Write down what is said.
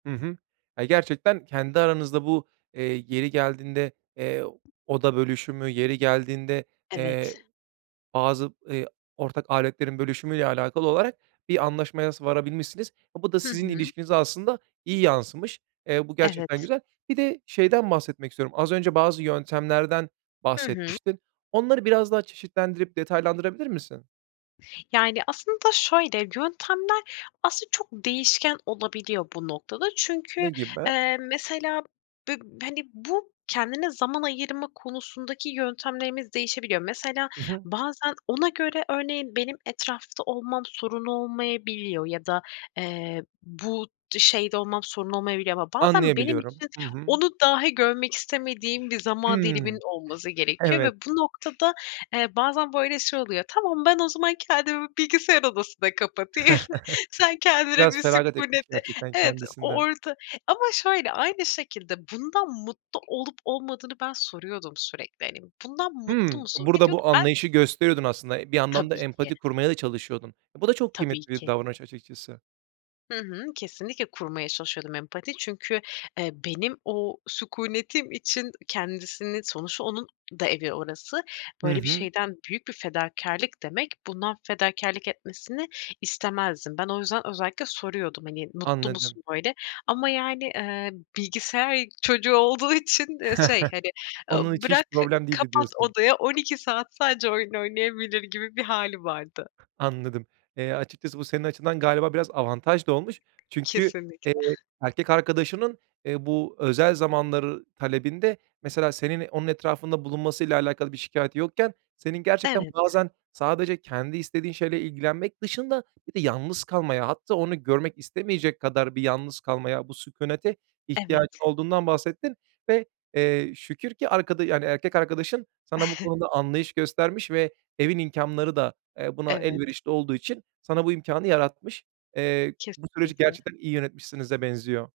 Hı hı. Ya gerçekten kendi aranızda bu, eee, yeri geldiğinde, eee, oda bölüşümü, yeri geldiğinde, eee, Evet. bazı, ııı, ortak aletlerin bölüşümüyle alakalı olarak bir anlaşmaya s varabilmişsiniz. A, bu da Hı sizin hı. ilişkinize aslında iyi yansımış. Eee, bu gerçekten Evet. güzel. Bir de şeyden bahsetmek istiyorum. Az önce bazı yöntemlerden Hı hı. bahsetmiştin. Onları biraz daha çeşitlendirip detaylandırabilir misin? Yani aslında şöyle yöntemler aslında çok değişken olabiliyor bu noktada çünkü, Ne gibi? eee, mesela b b hani, bu kendine zaman ayırma konusundaki yöntemlerimiz değişebiliyor. Mesela I hı. bazen ona göre örneğin benim etrafta olmam sorun olmayabiliyor ya da, eee, bu d şeyde olmam sorun olmayabiliyor ama bazen benim Anlayabiliyorum. için Hı hı. onu dahi görmek istemediğim bir zaman diliminin Imm. olması gerekiyor ve Evet. bu noktada, eee, bazen böyle şey oluyor, tamam ben o zaman kendimi bilgisayar odasına kapatayım, sen kendine Biraz bir feragat etmiş sükûneti gerçekten Evet o kendisinden. orada ama şöyle, aynı şekilde bundan mutlu olup olmadığını ben soruyordum sürekli. Hani, bundan mutlu Hımm. musun ve Burada diyordu ki, bu ben anlayışı gösteriyordun aslında. Bir yandan da Tabii ki. empati kurmaya da çalışıyordun. E, bu da çok Tabii kıymetli bir ki. davranış açıkçası. Hı hı. Kesinlikle kurmaya çalışıyordum empati çünkü, eee, benim o sükûnetim için kendisini, sonuçta onun da evi orası, Hı böyle bir hı. şeyden büyük bir fedakârlık demek bundan fedakârlık etmesini istemezdim. Ben o yüzden özellikle soruyordum hani mutlu Anladım. musun böyle ama yani, ııı, bilgisayar çocuğu olduğu için, ııı, şey hani, ııı, Onun için hiç bırak problem değildi kapat diyorsun. odaya 12 saat sadece oyun oynayabilir gibi bir hâli vardı. Anladım. Eee, açıkçası bu senin açından galiba biraz avantaj da olmuş. Çünkü, eee, Kesinlikle. erkek arkadaşının, ııı, bu özel zamanlar talebinde mesela senin onun etrafında bulunmasıyla alakalı bir şikâyeti yokken senin gerçekten Evet. bazen sadece kendi istediğin şeyle ilgilenmek dışında bir de yalnız kalmaya hatta onu görmek istemeyecek kadar bir yalnız kalmaya bu sükûnete ihtiyacın Evet. olduğundan bahsettin. Ve, eee, şükür ki arkada yani erkek arkadaşın sana bu konuda anlayış göstermiş ve evin imkânları da, eee, buna Evet. elverişli olduğu için sana bu imkânı yaratmış. Eee, bu süreci Kesinlikle. gerçekten iyi yönetmişsinize benziyor.